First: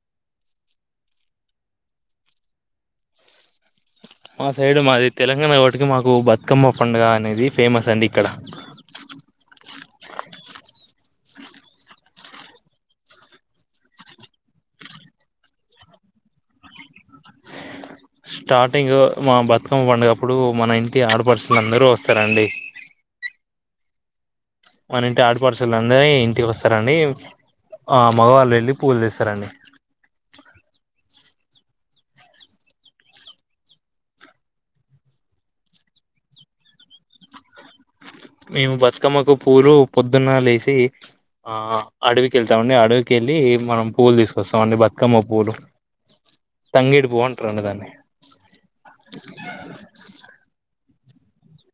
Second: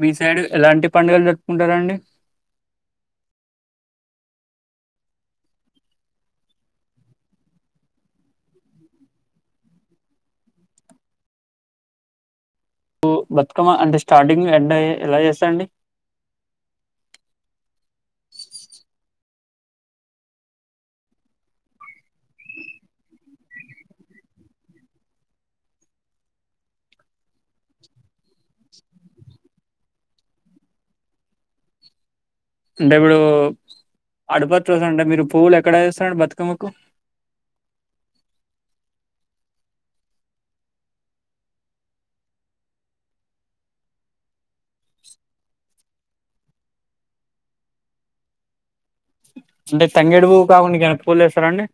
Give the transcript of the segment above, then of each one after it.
మీ side ఎలాంటి పండుగలు జరుపుకుంటారండి మా సైడు మాది తెలంగాణ ఒకటికి మాకు బతుకమ్మ పండుగ అనేది ఫేమస్ అండి ఇక్కడ బతుకమ్మ అంటే స్టార్టింగ్ ఎండ్ అయ ఎలా చేస్తారండి స్టార్టింగ్ మా బతుకమ్మ పండుగప్పుడు మన ఇంటి ఆడపడుచులు అందరూ వస్తారండి మన ఇంటి ఆడపడుచలంట ఇంటికి వస్తారండి ఆ మగవాళ్ళు వెళ్ళి పువ్వులు తెస్తారండి అంటే ఇప్పుడు ఆడపడుచులు అంటే మీరు పువ్వులు ఎక్కడ తెస్తారండి బతుకమ్మకు మేము బతుకమ్మకు పూలు పొద్దున్న లేేసి ఆ మేము బతుకమ్మ కు పూలు పొద్దున లేచి అడవికి వెళ్తామండి అడవికిెళ్ళి మనం పూవ్లు తీసుకొస్తామ అండి బతుకమ్మ పూలు తంగేడి పువ అంటారండి దాన్ని అంటే తంగేడు కాకుండా ఇంకా ఏం పూలుతెస్తారండి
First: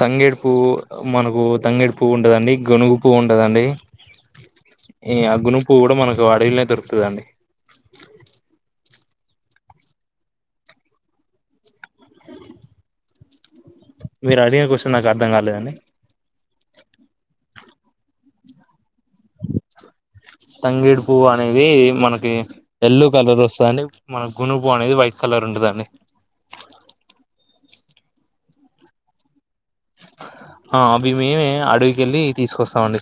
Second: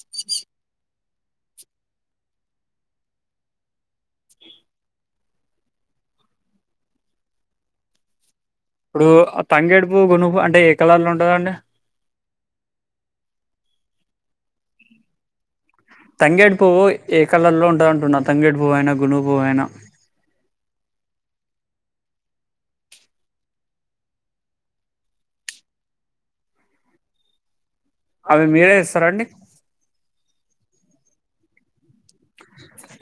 తంగేడు పువ్వు మనకు తంగేడు పువ్వు ఉండదండి గునుగు పువ్వు ఉంటది అండి ఆ గుణకపువ్వు కూడా మనకి అడవిలో దొరుకుతుంది ఇప్పుడు తంగేడుపువ్వు గునుపువ్వు అంటే ఏ కలర్ లో ఉంటదండి మీరు అడిగిన క్యూషన్ నాకు అర్థం కాలేదని తంగేడి పువ్వు ఏ కలర్ లో ఉంటంది అంటున్నా తంగేడి పువ్వుయిన తంగేడి పువ అనేది మనకి ఎల్లో కలర్ వస్తుందండి మన గునుపు అనేది వైట్ కలర్ ఉంటదండి అవి మీరే ఇస్తారాండి ఆ అవి మేము అడవికి వెళ్ళి తీసుకొస్తామండి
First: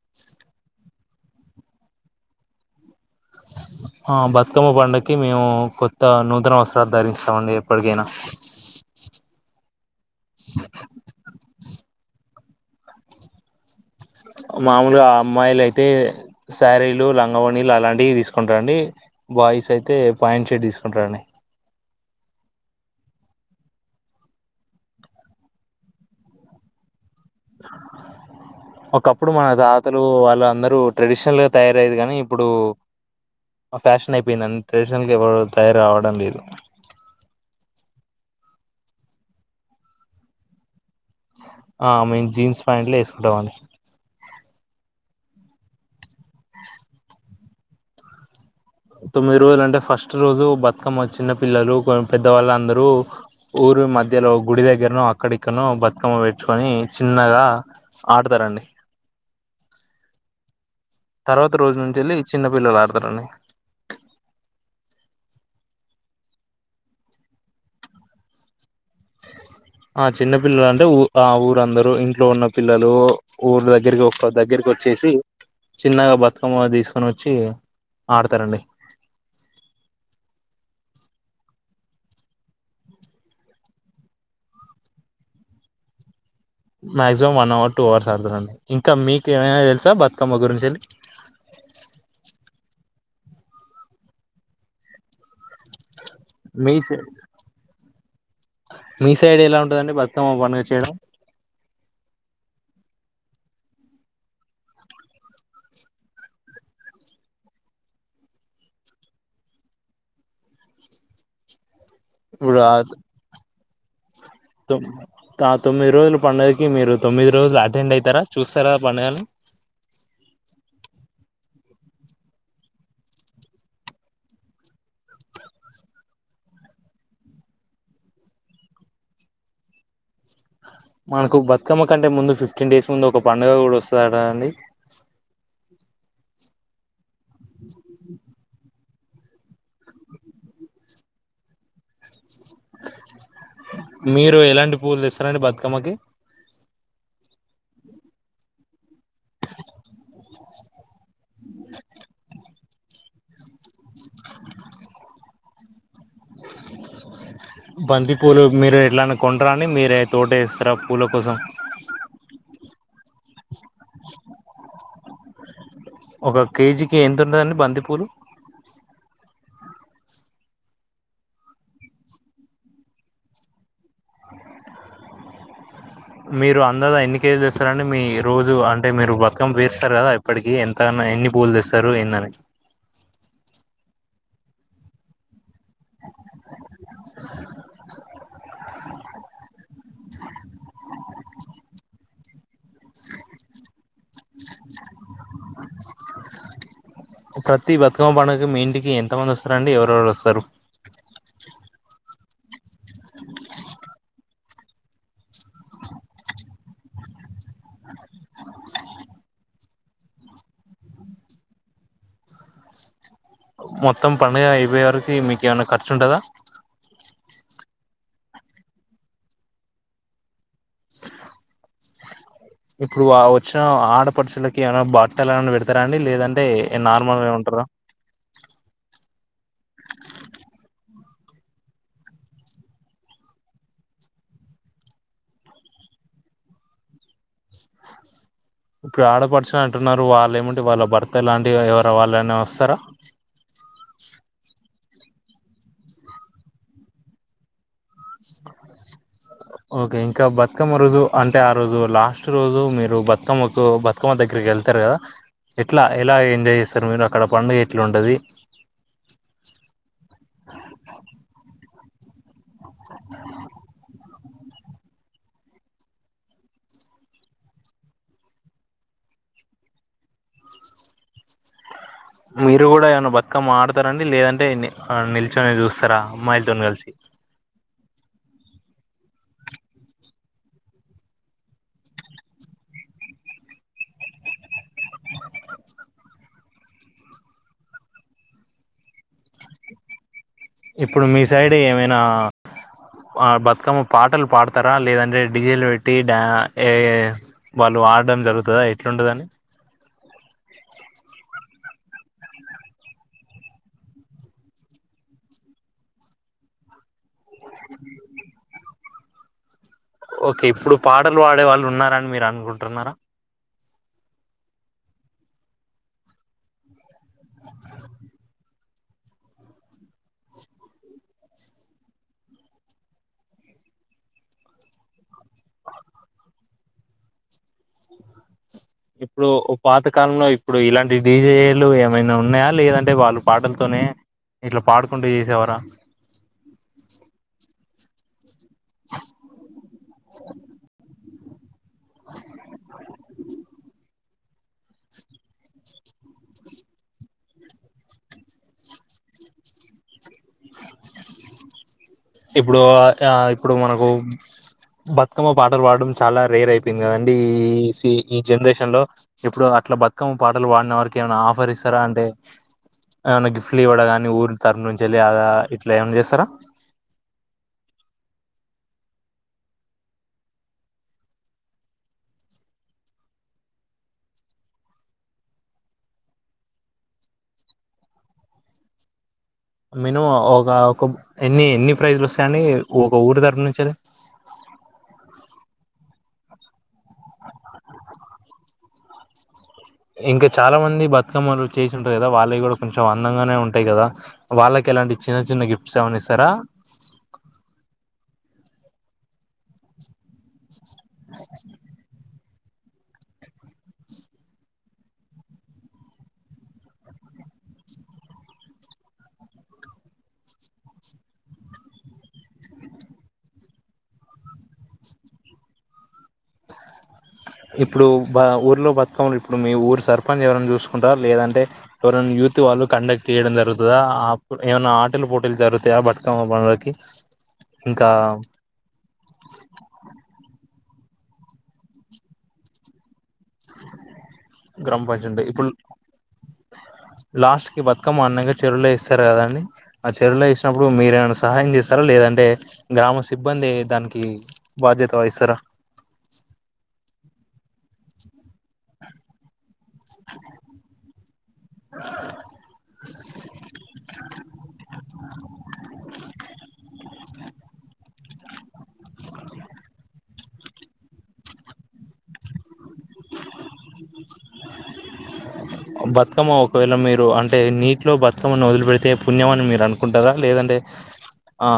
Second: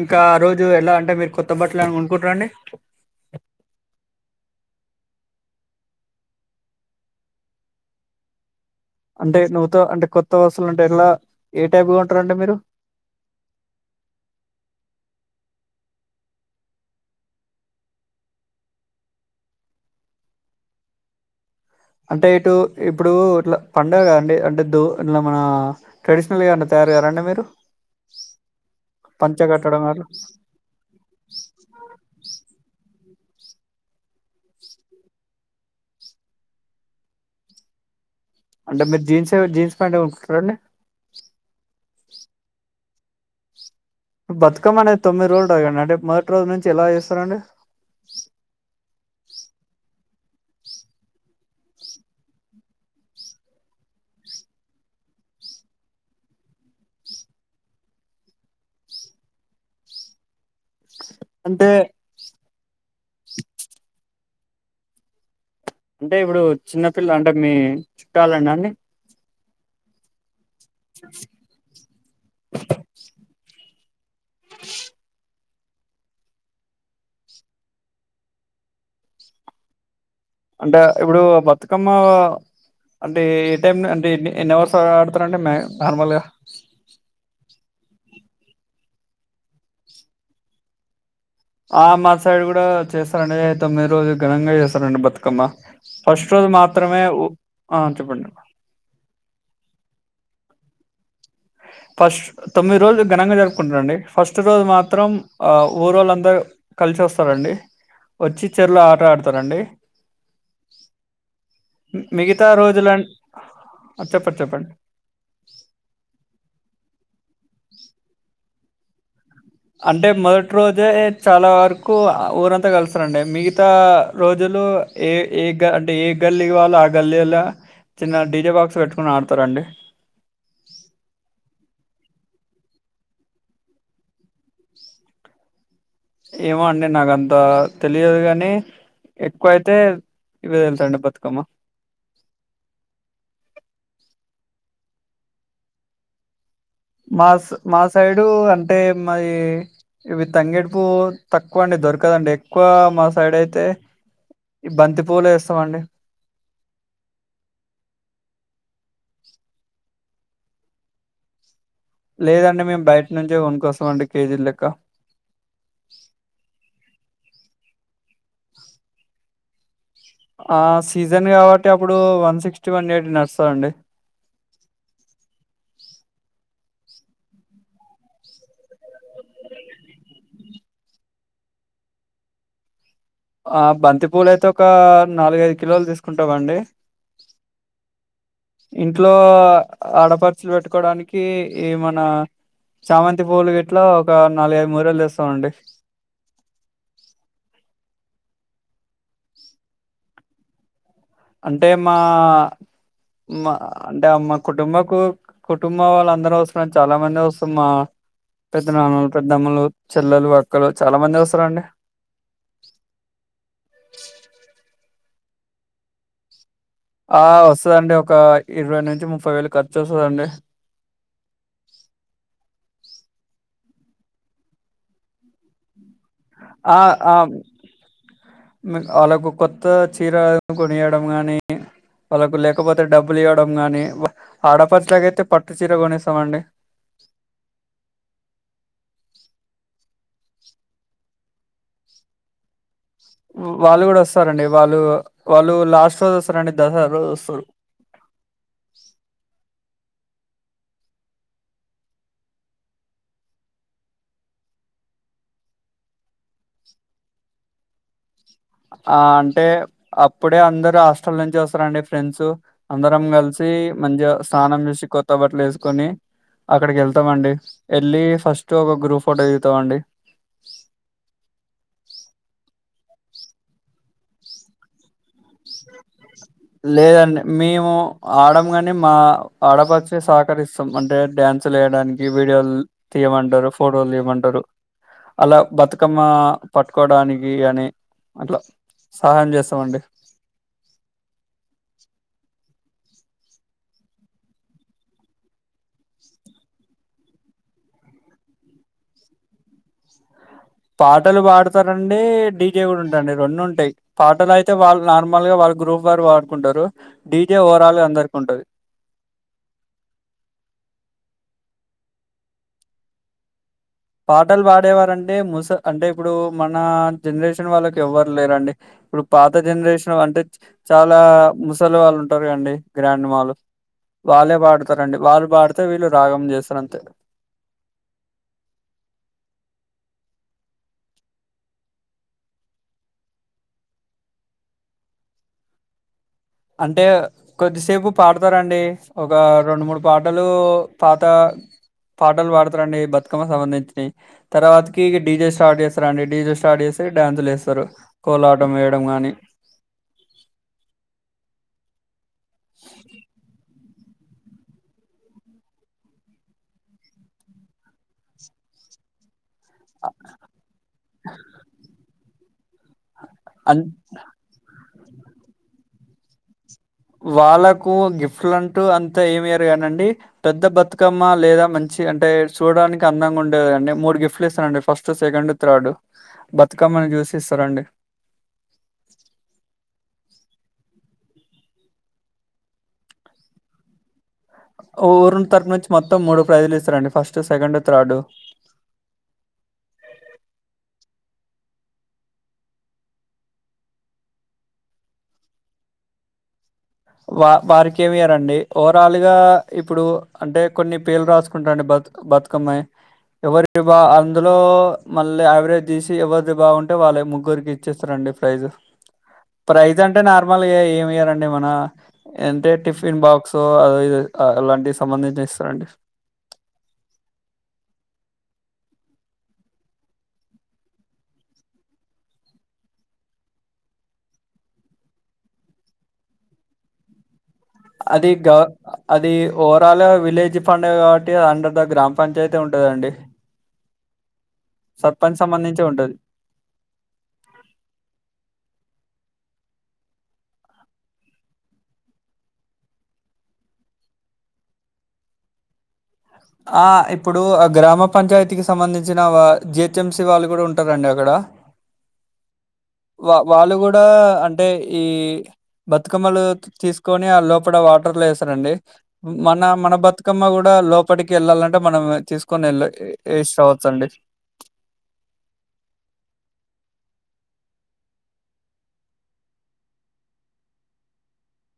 ఇంకా ఆ రోజు ఎలా అంటే మీరు కొత్త బట్టలు ఏమైనా కొనుకుంటారంండి ఆ బతుకమ్మ పడుకి మేము కొత్త నూతన అవసరాలు ధరించామండి ఎప్పటికైనా అంటే నూత అంటే కొత్త వస్తువులు అంటే ఎట్లా ఏ టైప్ కొంటారండి మీరు మామూలు ఆ అమ్మాయిలు అయితే శారీలు లంగవోణీలు అలాంటివి తీసుకుంటారండి బాయ్స్ అయితే పేంట్ షట్ తీసుకుంటారండి అంటే ఇటు ఇప్పుడు ఇట్లా పండగగా అండి అంటే దూ ఇట్లా మన ట్రెడిషనల్ గా ఏమన్నా తయారు కారా అండి ఒకప్పుడు పంచ మన కట్టడం తాతలు అట్లా వాళ్ళ అందరూ ట్రెడిషనల్ గా తయారయేది కానీ ఇప్పుడు ఆ ఫ్యాషన్ అయిపోయిందండి ట్రెడిషనల్గా ఎవరు తయారు రావడం లేదు అంటే మీరు జీన్స్ జీన్స్ ప్యాంట్ ఏనా [unintelligible] అండి డాన్స్ బతుకమ్మనేది తొమ్మిది రోజులు [unintelligible] ఉంటది ఒక రోజు నుంచి ఎలా చేస్తారండి తొమ్మిది రోజులు అంటే ఫస్ట్ ఫస్టు రోజు బతుకమ్మ చిన్న పిల్లలు పెద్దవాళ్ళందరూ ఊరి మధ్యలో గుడి దగ్గరను అక్కడిక్కనో బతుకమ్మ పెట్టుకొని చిన్నగా ఆడతారండి తర్వాత అంటే రోజు నుంచి వెళ్ళి చిన్న వీళ్ళు ఆడతరండి అంటే ఇప్పుడు చిన్నపిల్ల అంటే మీ చుట్టాలండి అన్ని ఆ చిన్న పిల్లలు అంటేఊ ఆ ఊరందరు ఇంట్లో ఉన్న పిల్లలు ఊరు దగ్గరికి ఒక దగ్గరకి వచ్చేసి చిన్నగా బతుకమ్మ తీసుకొని వచ్చి ఆడతారండి అంటే ఇప్పుడు బతుకమ్మ అంటే ఏ టైం అంటే ఎన్ని ఎన్ని అవర్స్ ఆడతారండి మ నార్మల్గా maximum one hour two hours ఆడతారండి ఇంకా మీకు ఏమైనా తెలుసా బతుకమ్మ గురించి వెళ్ళి ఆ మా సైడ్ కూడా చేస్తారండి తొమ్మిది రోజులు ఘనంగా చేస్తారండి బతుకమ్మ ఫస్ట్ రోజు మీ మాత్రమే సైడ్ ఉ ఆ చెప్పండి మీ సైడ్ ఎలా ఉంటదండి బతుకమ్మ ప మీరు చేయరా ఫస్ట్ తొమ్మిది రోజులు ఘనంగా జరుపుకుంటారండి ఫస్ట్ రోజు మాత్రం ఆ ఊ రోళ్ళందరూ కలిసి వస్తారండి వచ్చి చెరువు లో ఆట ఆడుతారండి మిగతా ఇప్పుడు ఆ రోజులం తొమ్ ఆ తొమ్మిది రోజులు పండగకి మీరు తొమ్మిదిరోజులు అటండ్ అయితార చూస్తారా పండగని నాకు ఊరంతా కలుస్తారండి మిగతా రోజులు ఏ ఏ గ అంటే ఏ గల్లీ వాల్లు ఆ గల్లీలో చిన్న డిజే బాక్స్ పెట్టుకుని ఆడతారండి మనకు బతుకమ్మ కంటే ముందు ఫిఫ్టీన్ డేస్ ముందు ఒక పండుగ కూడా వస్తదడా అండి ఏమో అండి నాకంత అ తెలియదు గానీ ఎక్కువ అయితే ఇవే తెలుసండి బతుకమ్మ మీరు ఎలాంటి పూలు ఇస్తారండి బతుకమ్మకి మా సై మా సైడు అంటే మాది ఇవి తంగేడుపూ తక్కువ అండి దొరకదండి ఎక్కువ మా సైడ్ అయితే ఈ బంతి పూలే వేస్తామండి బంతి పూలు మీరు ఎట్లానే కొంటార అని మీరే తోట ఇస్తారా పూల కోసం లేదండి మేము బయట నుంచే కొనుకోసాం అండి కేజీల లెక్క ఒక కేజీకి ఎంత ఉంటదండి బంతిపూలు ఆ ఆ సీజన్ కాబట్టి అప్పుడు వన్ సిక్స్టీ వన్ ఎటీ నస్తుందిండి మీరు అందా ఎన్ని కేజీలు ఇస్తారడి మీ రోజు అంటే మీరు బతకమ్ పేరుస్తారు కదా ఇప్పటికి ఎంతన్నా ఎన్ని పూలు తెస్తారు ఎందని ఆ బంతి పూల అయితే ఒక నాలుగైదు కిలోలు తీసుకుంటామండి ఇంట్లో ఆడపరుచులు పెట్టుకోవడానికి ఈ మన చామంతి పూలుట్ ఇట్లో ఒక నాలుగైఐదు మూ రళ్లు తెస్తాం అండి ఇ మీ ఇంటికి ఎంత మంది వస్తారంండి ఎవరుెవరు వస్తారు అంటే మా అంటే అమ్మ కుటుంబకు కుటుంబం వాళ్ళ అందరూ వస్తుార చాలా మంది వస్తారు మా పెద్ద నాన్నలు పెద్దమ్మలు చెల్లెలు అక్కలు చాలా మంది వస్తారంండి మొత్తం పడుగ ఐవై ఆరుకు మీక ఏమన్నా ఖర్చు ఉంటదా ఆ వస్తుదండి ఒక ఇరవై నుంచి ముప్పై వేలు ఖర్చు వస్తుందండి ఇప్పుడు వచ్చిన ఆడపడుచులకి ఏమైనా బట్టలు ఏమైనా పెడతా ండి లేదంటే ఆ ఆ నార్మల్గా ఉంటందా హ్మ్. వాళ్ళకు కొత్త చీర కొనియడం గానీ వాళ్ళకు లేకపోతే డబ్బులు ఇవ్వడం గానీ ఆడపచలాక అయితే పట్టు చీర కొనేస్తామండి న్నారు వాళ్ళు ఏమింటి వాళ్ళ భర్త లాంటివి ఎవరు వాళ్ళనే వస్తారా వాళ్ళు కూడా వస్తారండి వాళ్ళు వాళ్ళు లాస్ట్ రోజు వస్తారండి దసరా రోజు వస్తారు ఓకే ఇంకా బతుకమ్మ రోజు అంటే ఆ రోజు లాస్ట్ రోజు మీరు బతుకమ్మకు బతుకమ్మ దగ్గరికి వెళ్తారు కదా ఎట్లా ఎలా ఎంజాయ్ చేస్తారు మీరు అక్కడ పండుగ ఎట్లాండది ఆ అంటే ఫ్రెసో అందరం కలిసి మంచి స్నానం చేసి కొత్త బట్టలు వేసుకొని అక్కడికి వెళ్తామ అండి వెళ్ళి ఫస్ట్ ఒక గ్రూప్ ఫోటో చిదుతామ అండి మీరు కూడా ఏమన్న బక్క మాడతారండి లేదంటే నిల్చొని చూస్తారా అమ్మాయిలతో కలిసి లేదండి మేము ఆడ కాని మా ఆడపచి సహకరిస్తాం అంటే డ్యాన్సులు వయడానికి వీడియోలు తీయమంటారు ఫోటోలు తీయమంటారు అలా బతుకమ్మ పట్టుకోడానికి అని అట్లా సహాయం చేస్తామండి ఇప్పుడు మీ సైడ్ ఏమైనా బతుకమ్మ పాటలు పాడతారా లేదంటే డిజిలు పెట్టి వాళ్ళు ఆడడం జరుగుతుందా ఎట్లుంటదని తారండి డీజే కూడా ఉంటాడి రెండు ఉంటాయి పాటలు అయితే వాళ్ళు నార్మల్ గా వాళ్ళ గ్రూప్ వారు పాడుకుంటారు డీజే ఓవరాల్గా అందరికి ఉంటుది ఓకే ఇప్పుడు పాటలు పాడే వాళ్ళు ఉన్నారని మీరు అనుకుంటున్నారా పాటలు పాడేవారంటే ముస అంటే ఇప్పుడు మన జనరేషన్ వాళ్ళకి ఎవ్వరు లేరండి ఇప్పుడు పాత జనరేషన్ అంటే చాలా ముసలి వాళ్ళు ఉంటారు అండి గ్రాంండడ్మాళు వాళ్ళే పాడుతారండి వాళ్ళు పాడితే వీళ్ళు రాగం చేస్తారు అంతే ఇప్పుడు పాత కాలంలో ఇప్పుడు ఇలాంటి డీజేలు ఏమైనా ఉన్నాయా లేదంటే వాళ్ళు పాటలతోనే ఇట్లా పాడుకుంటూ చేసేవార అంటే కొద్దిసేపు తారండి ఒక రెండు మూడు పాటలు పా త పాటలు పాడతారండి బతుకమ్మ కు సంబంధించినయి తర్వాతకి డీ జే స్టార్ట్ చేస్తారండి డీ జే స్టార్ట్ చేస్తఘ డ్యాన్సులేస్తారు కోలాటం వేయడం గానీ ఇప్పుడు ఆ ఇప్పుడు మనం ఓం బతుకమ్మ పాటలు పాడడం చాలా రేర్ అయిపోయింది కదండి ఈ ఈ సీ ఈ జనరేషన్ లో ఇప్పుడు అట్లా బతుకమ్మ పాటలు పాడిన వారికి ఏమైనా ఆఫర్ ఇస్తారా అంటే ఏమన్నా గిఫ్లు అన్ ఇవ్వడం గానీ ఊర్ల తర నుం చెలే ఆగా ఇట్లా ఏం చేస్తారా వాళ్ళకు గిఫ్ట్లు అంటూ అంతా ఏమియ్యరు కానీ అండి పెద్ద బతుకమ్మ లేదా మంచి అంటే చూడ్డానికి అందంగా ఉండేది అంటే మూడు గిఫ్ట్లు ఇస్తారండి ఫస్ట్ సెకండ్ థర్డ్ బతుకమ్మని చూసి ఇస్తారండి మినిమం ఒక ఒక ఎన్ని ఎన్ని ప్రైస్ లు వస్తాయండి ఒక ఊరు తరపునుంచి ఊరి తరపు నుంచి మొత్తం మూడు ప్రైజులు ఇస్తారండి ఫస్ట్ సెకండ్ త్రార్డ్ ఇంకా చాలా మంది బతుకమ్మలు చేసి ఉంటారు కదా వాళ్ళవి కూడా కొంచెం అందంగానే ఉంటాయి కదా వాళ్ళకి ఎలాంటి చిన్న చిన్న గిఫ్ట్స్ ఏమన్నా ఇస్తారా వా వారికి ఏం ఇయ్యరండి ఓవరాల్ గా ఇప్పుడు అంటే కొన్ని పేర్లు రాసుకుంటాడి బతుకు బతుక్ కమె ఎవరివి బా అందులో మళ్ళీ యావరేజ్ తీసి ఎవరిది బావుంటే వాళ్ళవి ముగ్గురికి ఇచ్చేస్తారండి ప్రైజ్ ప్రైజ్ అంటే నార్మల్ ఏం ఇయ్యరండి ఏమన్నా అంటే టిఫిన్ బాక్సో అది ఇది అలాంటివి సంబంధించి ఇస్తారండి ఇప్పుడు బ ఊర్లో బతుకమ్మలు ఇప్పుడు మీ ఊరు సర్పంచ్ ఎవరైనా చూసుకుంటారా లేదంటే ఎవరైనా యూత్ వాళ్ళు కండక్ట్ చేయడం జరుగుతదా అప్పు ఏమన్నా ఆటల పోటీలు జరుగుతయా బతుకమ్మ పనులకి అది గవ్ అది ఓవరాల్ విలేజ్ పండుగ కాబట్టి అ అండర్ ద గ్రామ పంచాయతీ ఉంటదండి గ్రామ సర్పంచ్ పంచంటే ఇప్పుడు సంబంధించి ఉంటది లాస్ట్ కి బతుకమ్మ ఆడినాక చెరువులో ఏస్ స్తారు కదండి ఆ చెరువులో ఏసినప్పుడు మీరేమైనా సహాయం చేస్తారా లేదంటే గ్రామ సిబ్బంది దానికి బాధ్యత వహిస్తారా ఆ ఇ ప్పుడు ఆ గ్రామ పంచాయతీకి సంబంధించిన వా జి హెచ్ ఎం సి వాళ్ళు కూడా ఉంటారండి అక్కడ వా వాళ్ళు కూడా అంటే ఈ కోని ఆ లోపట వాటర్ లో ఏస్తారండి ఊ మన మన బతు క్కమ్మ కూడా లోపటికి వెళ్ళాలంటే మనం తీసుకొని వెళ్ళ ఏసి రావచ్చండి బతుకమ్మ ఒకవేళ మీరు అంటే నీటిలో బతుకమ్మని వొదిలి పెడితే పుణ్యం అని మీరు అనుకుంటారా లేదంటే ఆ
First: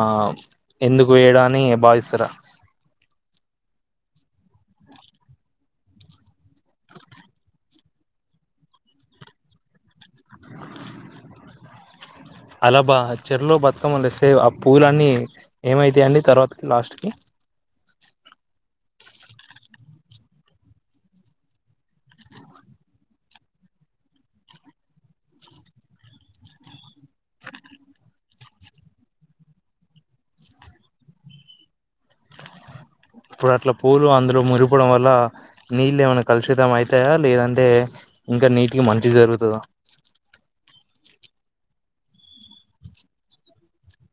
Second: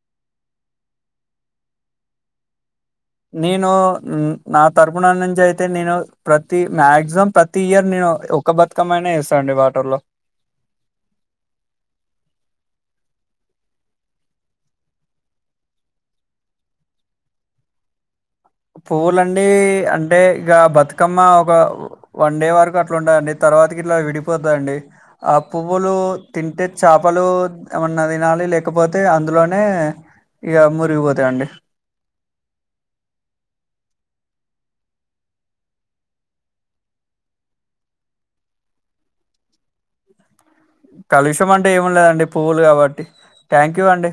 ఎందుకు వేయడం అని భావిస్తారా నేను నా తరపున నుంచి అయితే నేను ప్రతి మాక్సిమం ప్రతీ ఇయర్ నేను ఒక్క బతుకమ్మనే ఏస్తా అండి వాటర్లో టబా చెర్లో బతుకమ్మని తెస్తే ఆ పూలు అన్నీ ఏమైతాయండి తర్వాతకి లాస్ట్ కి పువ్వులండి అంటే ఇక బతుకమ్మ ఒక వన్ డే వరకు అట్లా ఉండదండి తర్వాతకి ఇట్లా విడిపోతుదండి ఆ పువ్వులు తింటే చేపలు ఏమన్నా తినాలి లేకపోతే అందులోనే ఇగ మురిగిపోతాయండి ఇప్పుడు అట్లా పూలు అందులో మురిగిపోవడం వల్ల నీళ్ళు ఏమైనా కలుషితం ఐతాయా లేదంటే ఇంకా నీటికి మంచి జరుగుతదా కాలుషం అంటే ఏమున్నాయండి పువ్వులు కాబట్టి థ్యాంక్ యూ అండి